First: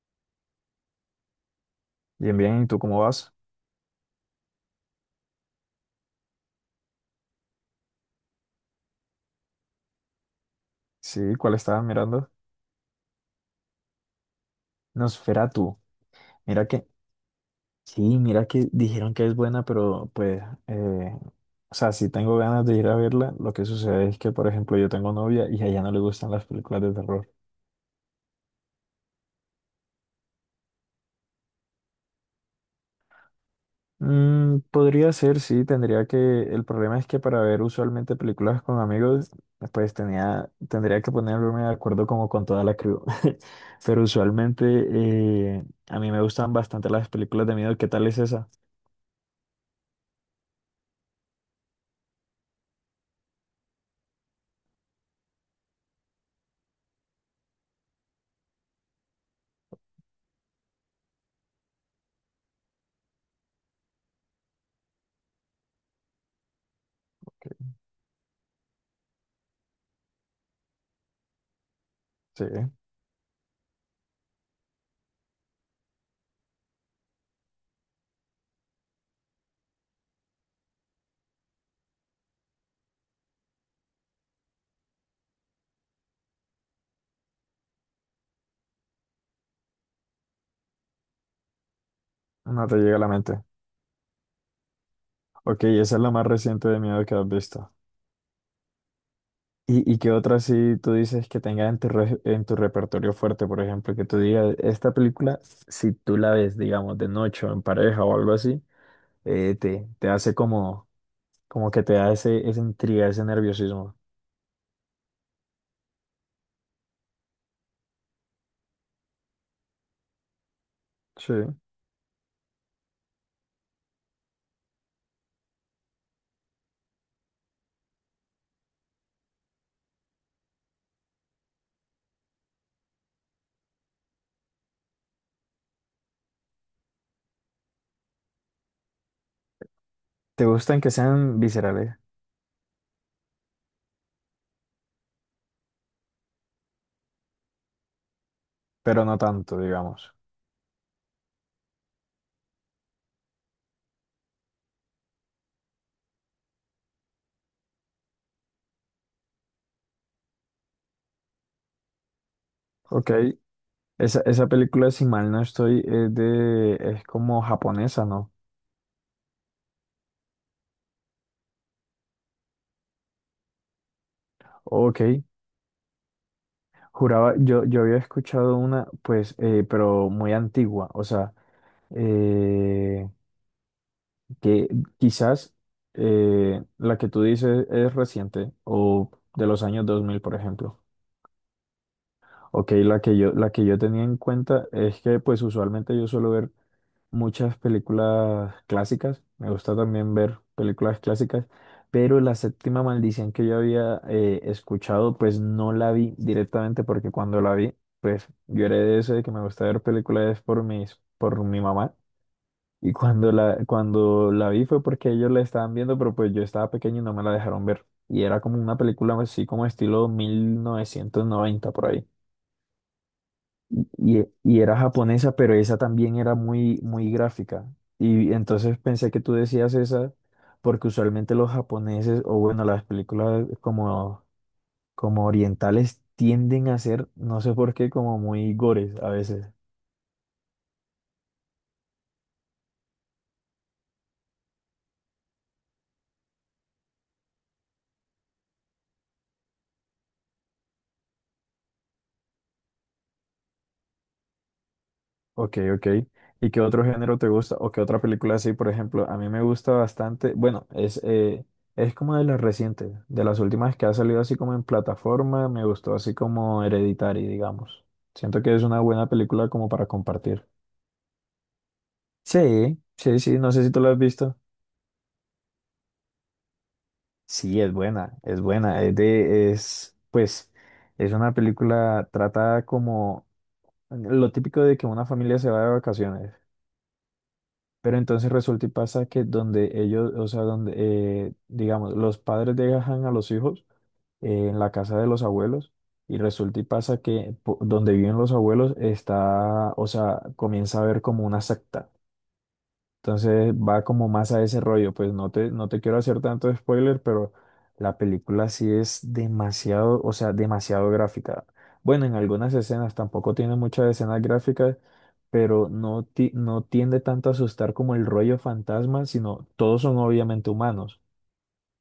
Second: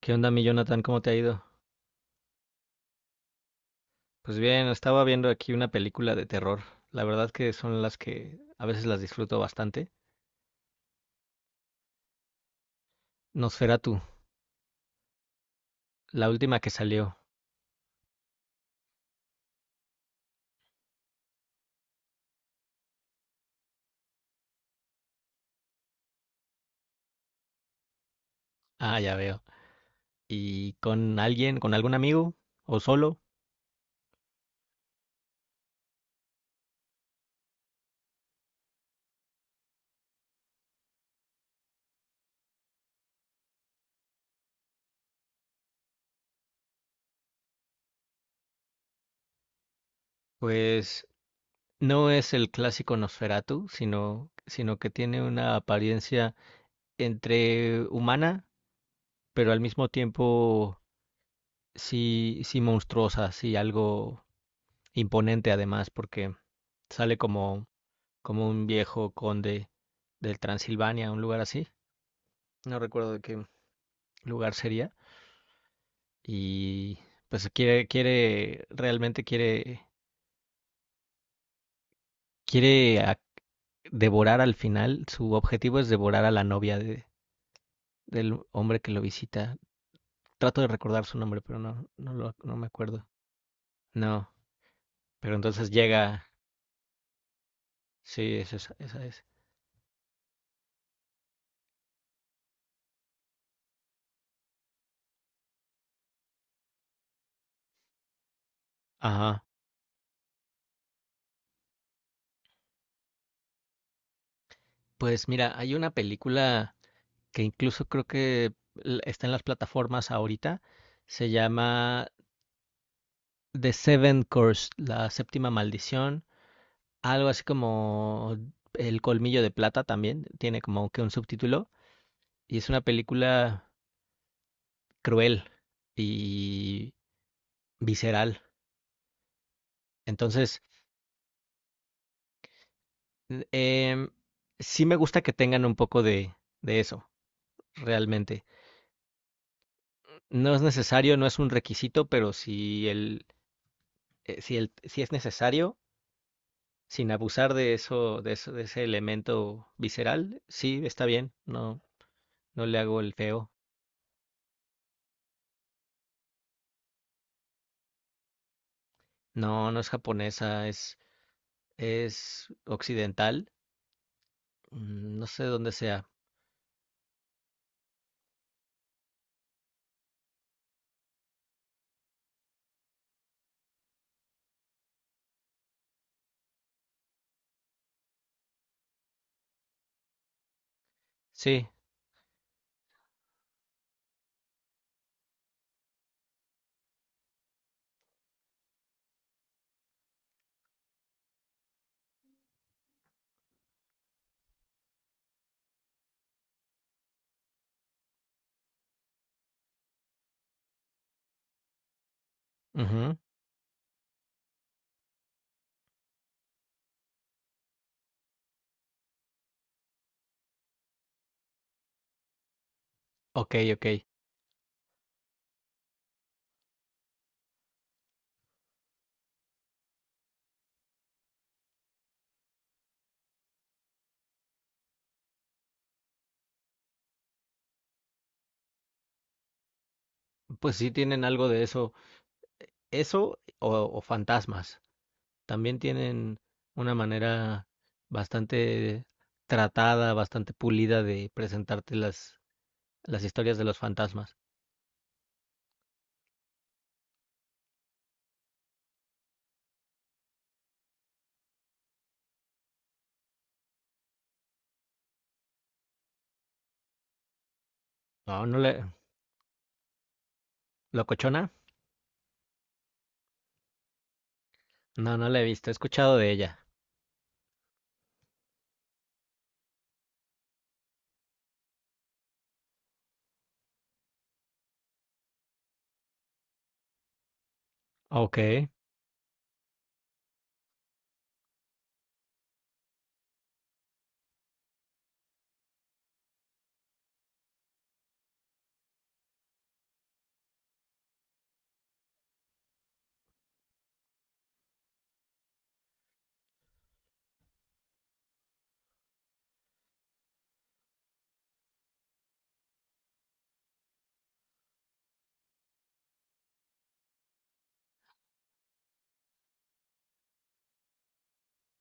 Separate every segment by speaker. Speaker 1: ¿Qué onda, mi Jonathan? ¿Cómo te ha ido?
Speaker 2: Bien, bien, ¿y tú cómo vas?
Speaker 1: Pues bien, estaba viendo aquí una película de terror. La verdad que son las que a veces las disfruto bastante.
Speaker 2: Sí, ¿cuál estabas mirando?
Speaker 1: Nosferatu,
Speaker 2: Nosferatu.
Speaker 1: la última
Speaker 2: Mira
Speaker 1: que
Speaker 2: que,
Speaker 1: salió.
Speaker 2: sí, mira que dijeron que es buena, pero pues, eh, o sea, si tengo ganas de ir a verla. Lo que sucede es que, por ejemplo, yo tengo novia y a ella no le gustan las películas de terror.
Speaker 1: Ah, ya veo. ¿Y con alguien, con algún amigo o solo?
Speaker 2: Podría ser, sí, el problema es que para ver usualmente películas con amigos, pues tendría que ponerme de acuerdo como con toda la crew. Pero usualmente a mí me gustan bastante las películas de miedo. ¿Qué tal es esa?
Speaker 1: Pues no es el clásico Nosferatu, sino que tiene una apariencia entre humana, pero al mismo tiempo sí, sí monstruosa, sí algo imponente además, porque sale como como un viejo conde del Transilvania, un lugar así,
Speaker 2: Sí.
Speaker 1: no recuerdo de qué lugar sería, y pues quiere, quiere, realmente quiere, quiere a- devorar al final, su objetivo es devorar a la novia de, del hombre que lo visita. Trato de recordar su nombre, pero no me
Speaker 2: No te llega a
Speaker 1: acuerdo.
Speaker 2: la mente.
Speaker 1: No, pero
Speaker 2: Ok,
Speaker 1: entonces
Speaker 2: esa es la más
Speaker 1: llega,
Speaker 2: reciente de miedo que has visto.
Speaker 1: sí, es esa, esa es.
Speaker 2: ¿Y qué otra sí tú dices que tenga en tu repertorio fuerte, por ejemplo, que tú digas, esta película, si tú la ves, digamos, de noche o en pareja o algo así,
Speaker 1: Ajá.
Speaker 2: te hace como, que te da esa intriga, ese nerviosismo?
Speaker 1: Pues mira, hay una película que incluso creo que está en las plataformas ahorita, se
Speaker 2: Sí.
Speaker 1: llama The Seven Curse, la séptima maldición, algo así como El colmillo de plata también, tiene como que un subtítulo, y es una película cruel y visceral.
Speaker 2: Te
Speaker 1: Entonces,
Speaker 2: gustan que sean viscerales,
Speaker 1: eh, sí me gusta que tengan un poco de eso, realmente.
Speaker 2: pero no tanto, digamos.
Speaker 1: No es necesario, no es un requisito, pero si es necesario, sin abusar de eso, de ese elemento visceral, sí, está bien, no, no le hago
Speaker 2: Ok,
Speaker 1: el feo.
Speaker 2: esa película, si mal no estoy, es como japonesa, ¿no?
Speaker 1: No, no es japonesa, es occidental.
Speaker 2: Ok.
Speaker 1: No sé dónde sea.
Speaker 2: Juraba, yo había escuchado una, pues, pero muy antigua, o sea, eh, que quizás la que tú dices es reciente o de los años 2000, por ejemplo.
Speaker 1: Sí.
Speaker 2: Ok, la que yo tenía en cuenta es que pues usualmente yo suelo ver muchas películas clásicas, me gusta también ver películas clásicas, pero la séptima maldición que yo había escuchado pues no la vi directamente porque cuando la vi pues yo era de ese de que me gusta ver películas por por mi mamá y
Speaker 1: Ujú.
Speaker 2: cuando la vi fue porque ellos la estaban viendo pero pues yo estaba pequeño y no me la dejaron ver y era como una película así como estilo 1990 por ahí.
Speaker 1: Ok, ok.
Speaker 2: Y era japonesa, pero esa también era muy, muy gráfica. Y entonces pensé que tú decías esa, porque usualmente los japoneses, o bueno, las películas como orientales tienden a ser, no sé por qué, como muy gores a veces.
Speaker 1: Pues sí tienen algo de eso. Eso o fantasmas. También tienen una manera bastante tratada, bastante pulida de presentarte las historias de los fantasmas.
Speaker 2: Ok, ok. ¿Y qué otro género te gusta? ¿O qué otra película así, por ejemplo? A mí me gusta bastante, bueno, es como de las recientes, de las últimas que ha salido así como en plataforma, me gustó así como Hereditary, digamos. Siento
Speaker 1: No,
Speaker 2: que
Speaker 1: no
Speaker 2: es una
Speaker 1: le...
Speaker 2: buena película como para compartir.
Speaker 1: ¿Locochona?
Speaker 2: Sí, sí, sí, no sé si tú la has visto.
Speaker 1: No, no la he visto. He escuchado de ella.
Speaker 2: Sí, es buena, es buena. Pues, es una película tratada como lo típico de que una familia se va de vacaciones. Pero entonces
Speaker 1: Ok.
Speaker 2: resulta y pasa que donde ellos, o sea, donde, digamos, los padres dejan a los hijos en la casa de los abuelos y resulta y pasa que donde viven los abuelos está, o sea, comienza a haber como una secta. Entonces va como más a ese rollo, pues no te quiero hacer tanto spoiler, pero la película sí es demasiado, o sea, demasiado gráfica. Bueno, en algunas escenas tampoco tiene muchas escenas gráficas, pero no, no tiende tanto a asustar como el rollo fantasma, sino todos son obviamente humanos.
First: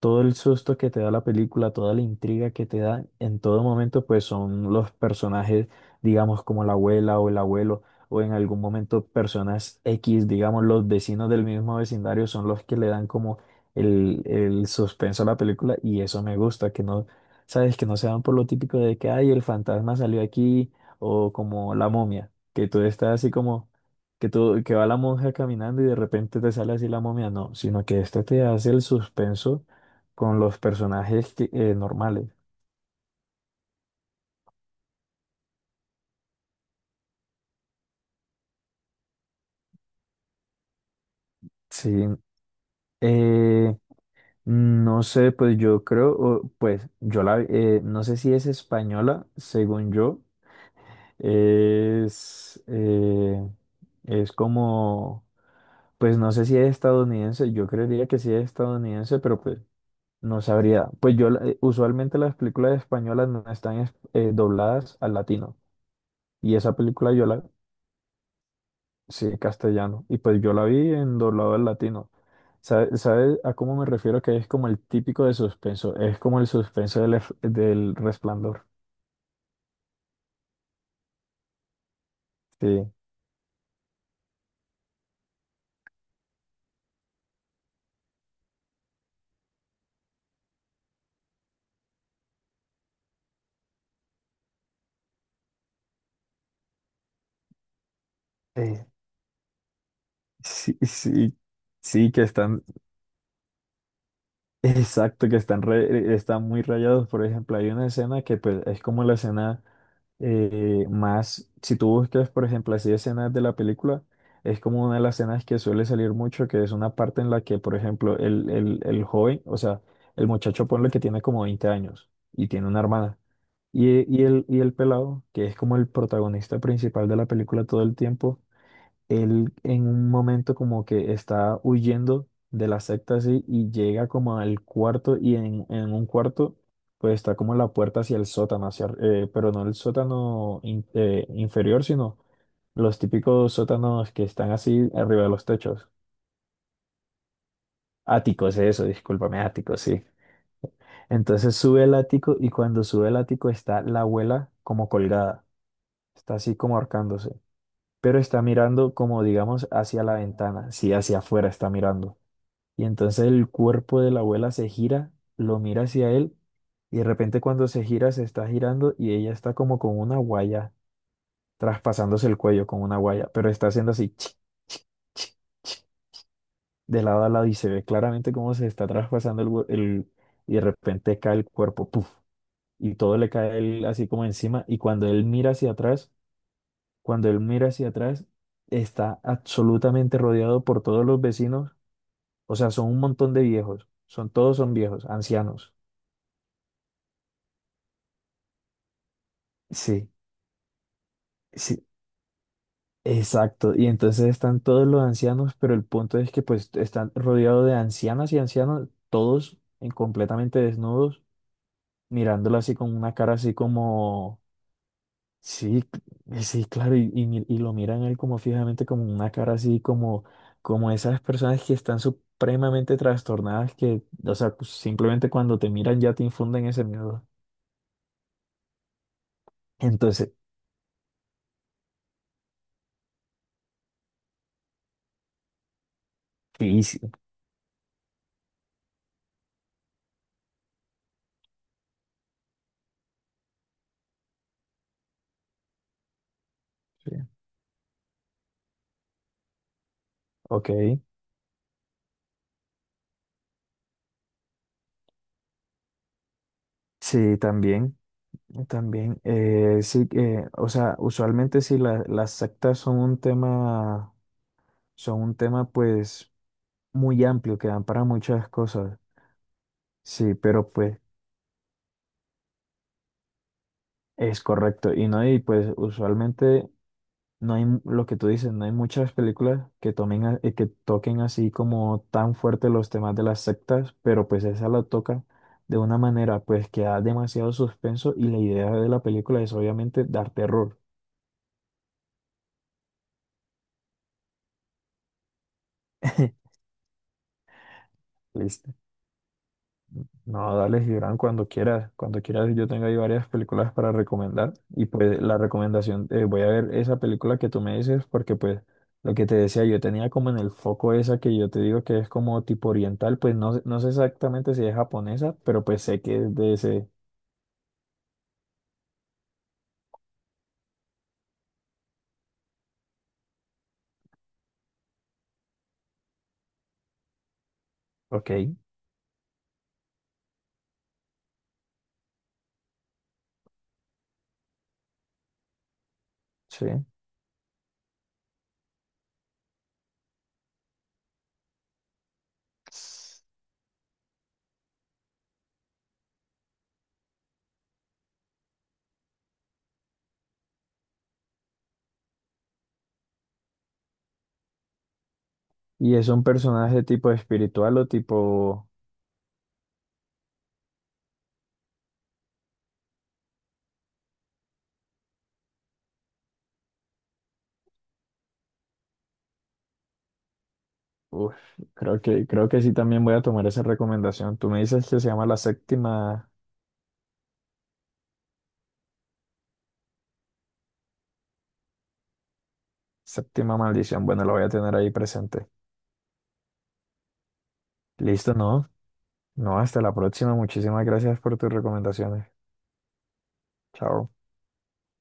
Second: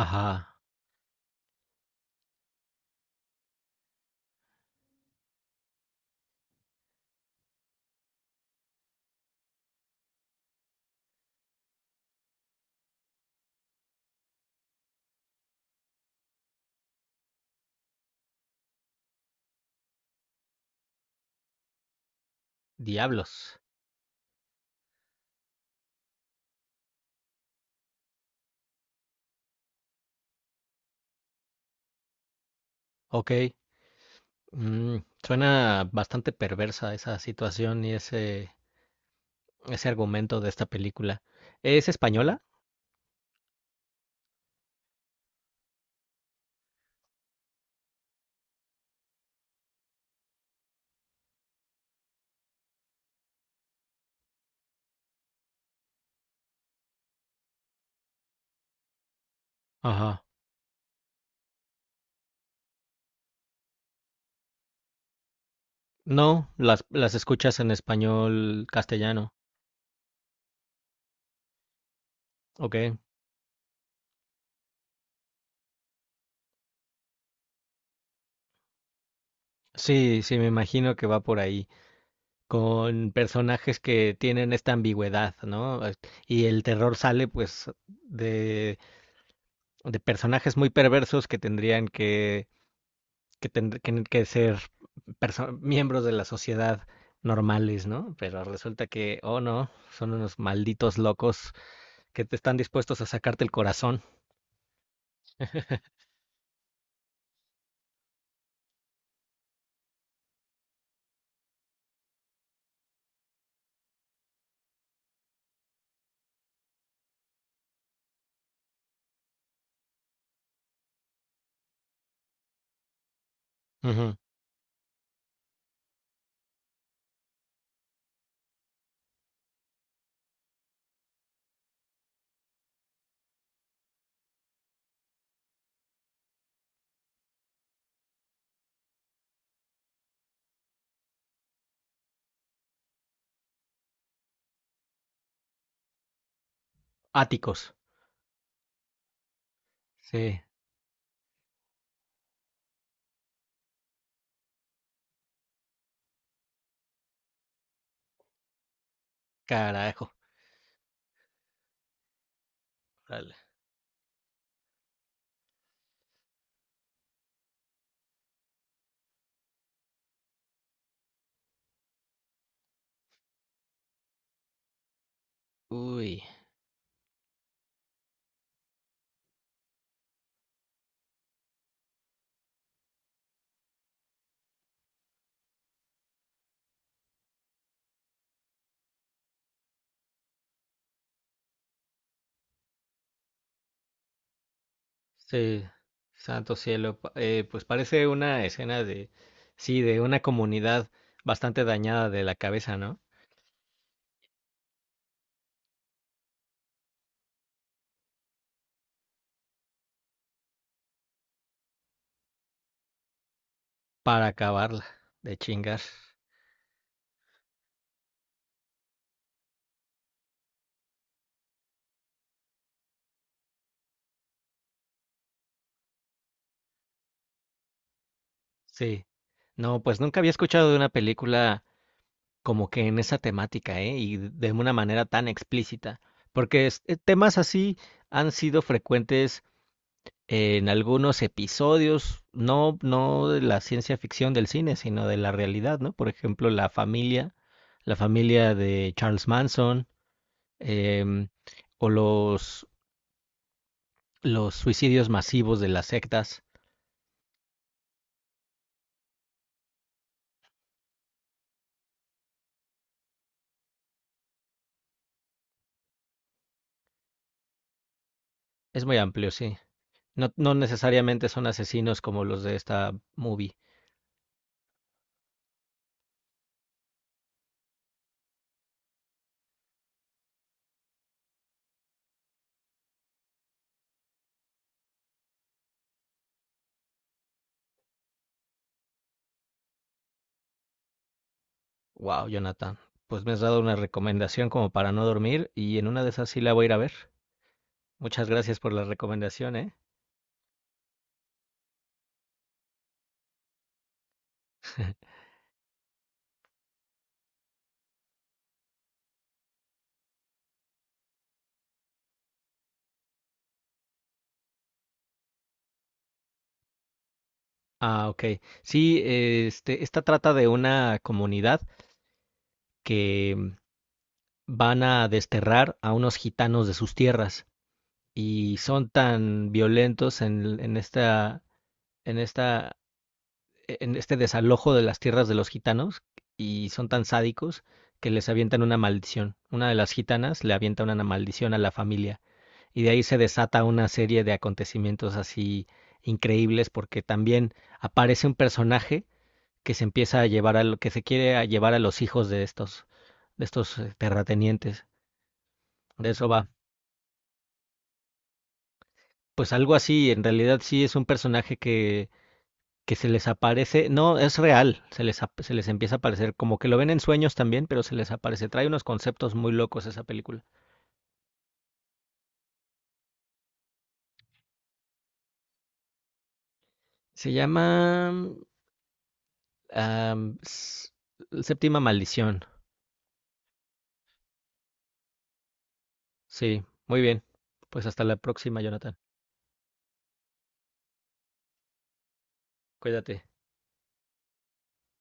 Speaker 2: Todo el
Speaker 1: Ajá.
Speaker 2: susto que te da la película, toda la intriga que te da en todo momento, pues son los personajes, digamos, como la abuela o el abuelo, o en algún momento personas X, digamos, los vecinos del mismo vecindario son los que le dan como el suspenso a la película y eso me gusta, que no, sabes, que no se van por lo típico de que, ay, el fantasma salió aquí o como la momia, que tú estás así
Speaker 1: Diablos.
Speaker 2: como... Que, tú, que va la monja caminando y de repente te sale así la momia, no, sino que este te hace el suspenso con los personajes normales.
Speaker 1: Ok. Mm, suena bastante perversa esa situación y ese argumento de esta película. ¿Es
Speaker 2: Sí.
Speaker 1: española?
Speaker 2: Eh, no sé, pues yo creo, pues no sé si es española, según yo, es, eh, es como, pues no sé si es estadounidense, yo creería que sí es estadounidense, pero pues
Speaker 1: Ajá.
Speaker 2: no sabría. Pues yo, usualmente las películas españolas no están dobladas al latino,
Speaker 1: No,
Speaker 2: y esa película.
Speaker 1: las escuchas en español castellano.
Speaker 2: Sí, castellano. Y pues yo la vi en doblado al latino.
Speaker 1: Ok.
Speaker 2: ¿Sabes a cómo me refiero? Que es como el típico de suspenso. Es como el suspenso del Resplandor.
Speaker 1: Sí, sí, me imagino que va por ahí,
Speaker 2: Sí.
Speaker 1: con personajes que tienen esta ambigüedad, ¿no? Y el terror sale pues de, de personajes muy perversos que tendrían que, que ser miembros de la sociedad normales, ¿no? Pero
Speaker 2: Sí.
Speaker 1: resulta que, oh no, son unos
Speaker 2: Sí,
Speaker 1: malditos
Speaker 2: sí,
Speaker 1: locos
Speaker 2: sí, que
Speaker 1: que te están
Speaker 2: están.
Speaker 1: dispuestos a sacarte el corazón.
Speaker 2: Exacto, que están muy rayados. Por ejemplo, hay una escena que pues, es como la escena más, si tú buscas, por ejemplo, así escenas de la película, es como una de las escenas que suele salir mucho, que es una parte en la que, por ejemplo, el joven, o sea, el muchacho ponle que tiene como 20 años y tiene una hermana. Y,
Speaker 1: Ujú.
Speaker 2: y, el, y el pelado, que es como el protagonista principal de la película todo el tiempo, él en un momento como que está huyendo de la secta así y llega como al cuarto y en un cuarto pues está como la puerta hacia el sótano, hacia, pero no el sótano inferior, sino los típicos sótanos que están así arriba de los techos.
Speaker 1: Áticos.
Speaker 2: Áticos, eso, discúlpame, áticos, sí.
Speaker 1: Sí,
Speaker 2: Entonces sube el ático y cuando sube el ático está la abuela como colgada, está así como ahorcándose, pero está mirando como digamos hacia
Speaker 1: carajo.
Speaker 2: la ventana, sí, hacia afuera está mirando. Y entonces
Speaker 1: Órale.
Speaker 2: el cuerpo de la abuela se gira, lo mira hacia él y de repente cuando se gira se está girando y ella está como con una guaya, traspasándose el cuello con una guaya, pero está haciendo así chic, chic, chic,
Speaker 1: Uy.
Speaker 2: de lado a lado y se ve claramente cómo se está traspasando el, hue- el- y de repente cae el cuerpo, puff, y todo le cae a él así como encima y cuando él mira hacia atrás, cuando él mira hacia atrás, está absolutamente rodeado por todos los vecinos, o sea, son un montón de viejos, son todos son viejos,
Speaker 1: Sí,
Speaker 2: ancianos.
Speaker 1: santo cielo. Pues parece una escena de, sí, de
Speaker 2: Sí,
Speaker 1: una comunidad bastante
Speaker 2: sí,
Speaker 1: dañada de la cabeza, ¿no?
Speaker 2: exacto. Y entonces están todos los ancianos, pero el punto es que pues están rodeados de ancianas y ancianos, todos en completamente desnudos, mirándolo así con una cara así
Speaker 1: Para
Speaker 2: como,
Speaker 1: acabarla, de chingar.
Speaker 2: sí, sí, claro, y lo miran a él como fijamente, como una cara así como, como esas personas que están supremamente trastornadas, que, o sea, pues, simplemente cuando te miran ya te infunden ese miedo.
Speaker 1: Sí. No, pues nunca había
Speaker 2: Entonces,
Speaker 1: escuchado de una película como que en esa temática, ¿eh? Y de una manera tan explícita. Porque
Speaker 2: sí, sí,
Speaker 1: temas así han sido frecuentes en algunos episodios, no, no de la ciencia ficción del cine, sino de la realidad, ¿no? Por ejemplo,
Speaker 2: sí,
Speaker 1: la familia de Charles Manson,
Speaker 2: ok,
Speaker 1: em, o los suicidios masivos de las sectas.
Speaker 2: sí, también. También, sí que, o sea, usualmente sí las sectas son un tema, pues muy amplio, que dan para muchas
Speaker 1: Es muy
Speaker 2: cosas.
Speaker 1: amplio, sí. No,
Speaker 2: Sí,
Speaker 1: no
Speaker 2: pero pues
Speaker 1: necesariamente son asesinos como los de esta movie.
Speaker 2: es correcto. Y no, y pues usualmente no hay lo que tú dices, no hay muchas películas que tomen, que toquen así como tan fuerte los temas de las sectas, pero pues esa la toca de una manera pues que da demasiado suspenso y la idea de la película es obviamente dar terror.
Speaker 1: Wow, Jonathan. Pues me has dado una recomendación como para no dormir y en una de esas sí la voy a ir a ver. Muchas gracias por
Speaker 2: Listo.
Speaker 1: la recomendación, ¿eh?
Speaker 2: No, dale, Gibran, cuando quieras. Cuando quieras, yo tengo ahí varias películas para recomendar. Y pues la recomendación, voy a ver esa película que tú me dices, porque pues lo que te decía, yo tenía como en el foco esa que yo te digo que es como tipo oriental, pues no, no sé exactamente si es japonesa, pero pues sé que es de ese.
Speaker 1: Ah, ok. Sí, esta trata de una comunidad que mm, van a desterrar a unos gitanos de sus tierras
Speaker 2: Ok,
Speaker 1: y son tan violentos en esta, en esta, en este desalojo de las tierras de los gitanos y
Speaker 2: sí.
Speaker 1: son tan sádicos que les avientan una maldición. Una de las gitanas le avienta una maldición a la familia y de ahí se desata una serie de acontecimientos así increíbles porque también aparece un personaje que se empieza a llevar a lo que se quiere a llevar a los hijos de estos terratenientes.
Speaker 2: Y es
Speaker 1: De
Speaker 2: un
Speaker 1: eso va.
Speaker 2: personaje tipo espiritual o tipo...
Speaker 1: Pues algo así, en realidad sí es un personaje que se les aparece, no, es real, se les empieza a aparecer, como que lo ven en sueños también, pero se les aparece, trae unos conceptos muy locos esa película.
Speaker 2: Uf, creo que sí también voy a tomar esa recomendación. Tú me dices que se llama La Séptima,
Speaker 1: Se llama am, S- Séptima Maldición,
Speaker 2: Séptima Maldición. Bueno, lo voy a tener ahí presente.
Speaker 1: sí, muy bien, pues hasta la
Speaker 2: Listo,
Speaker 1: próxima,
Speaker 2: no.
Speaker 1: Jonathan,
Speaker 2: No, hasta la próxima. Muchísimas gracias por tus recomendaciones.
Speaker 1: cuídate.
Speaker 2: Chao.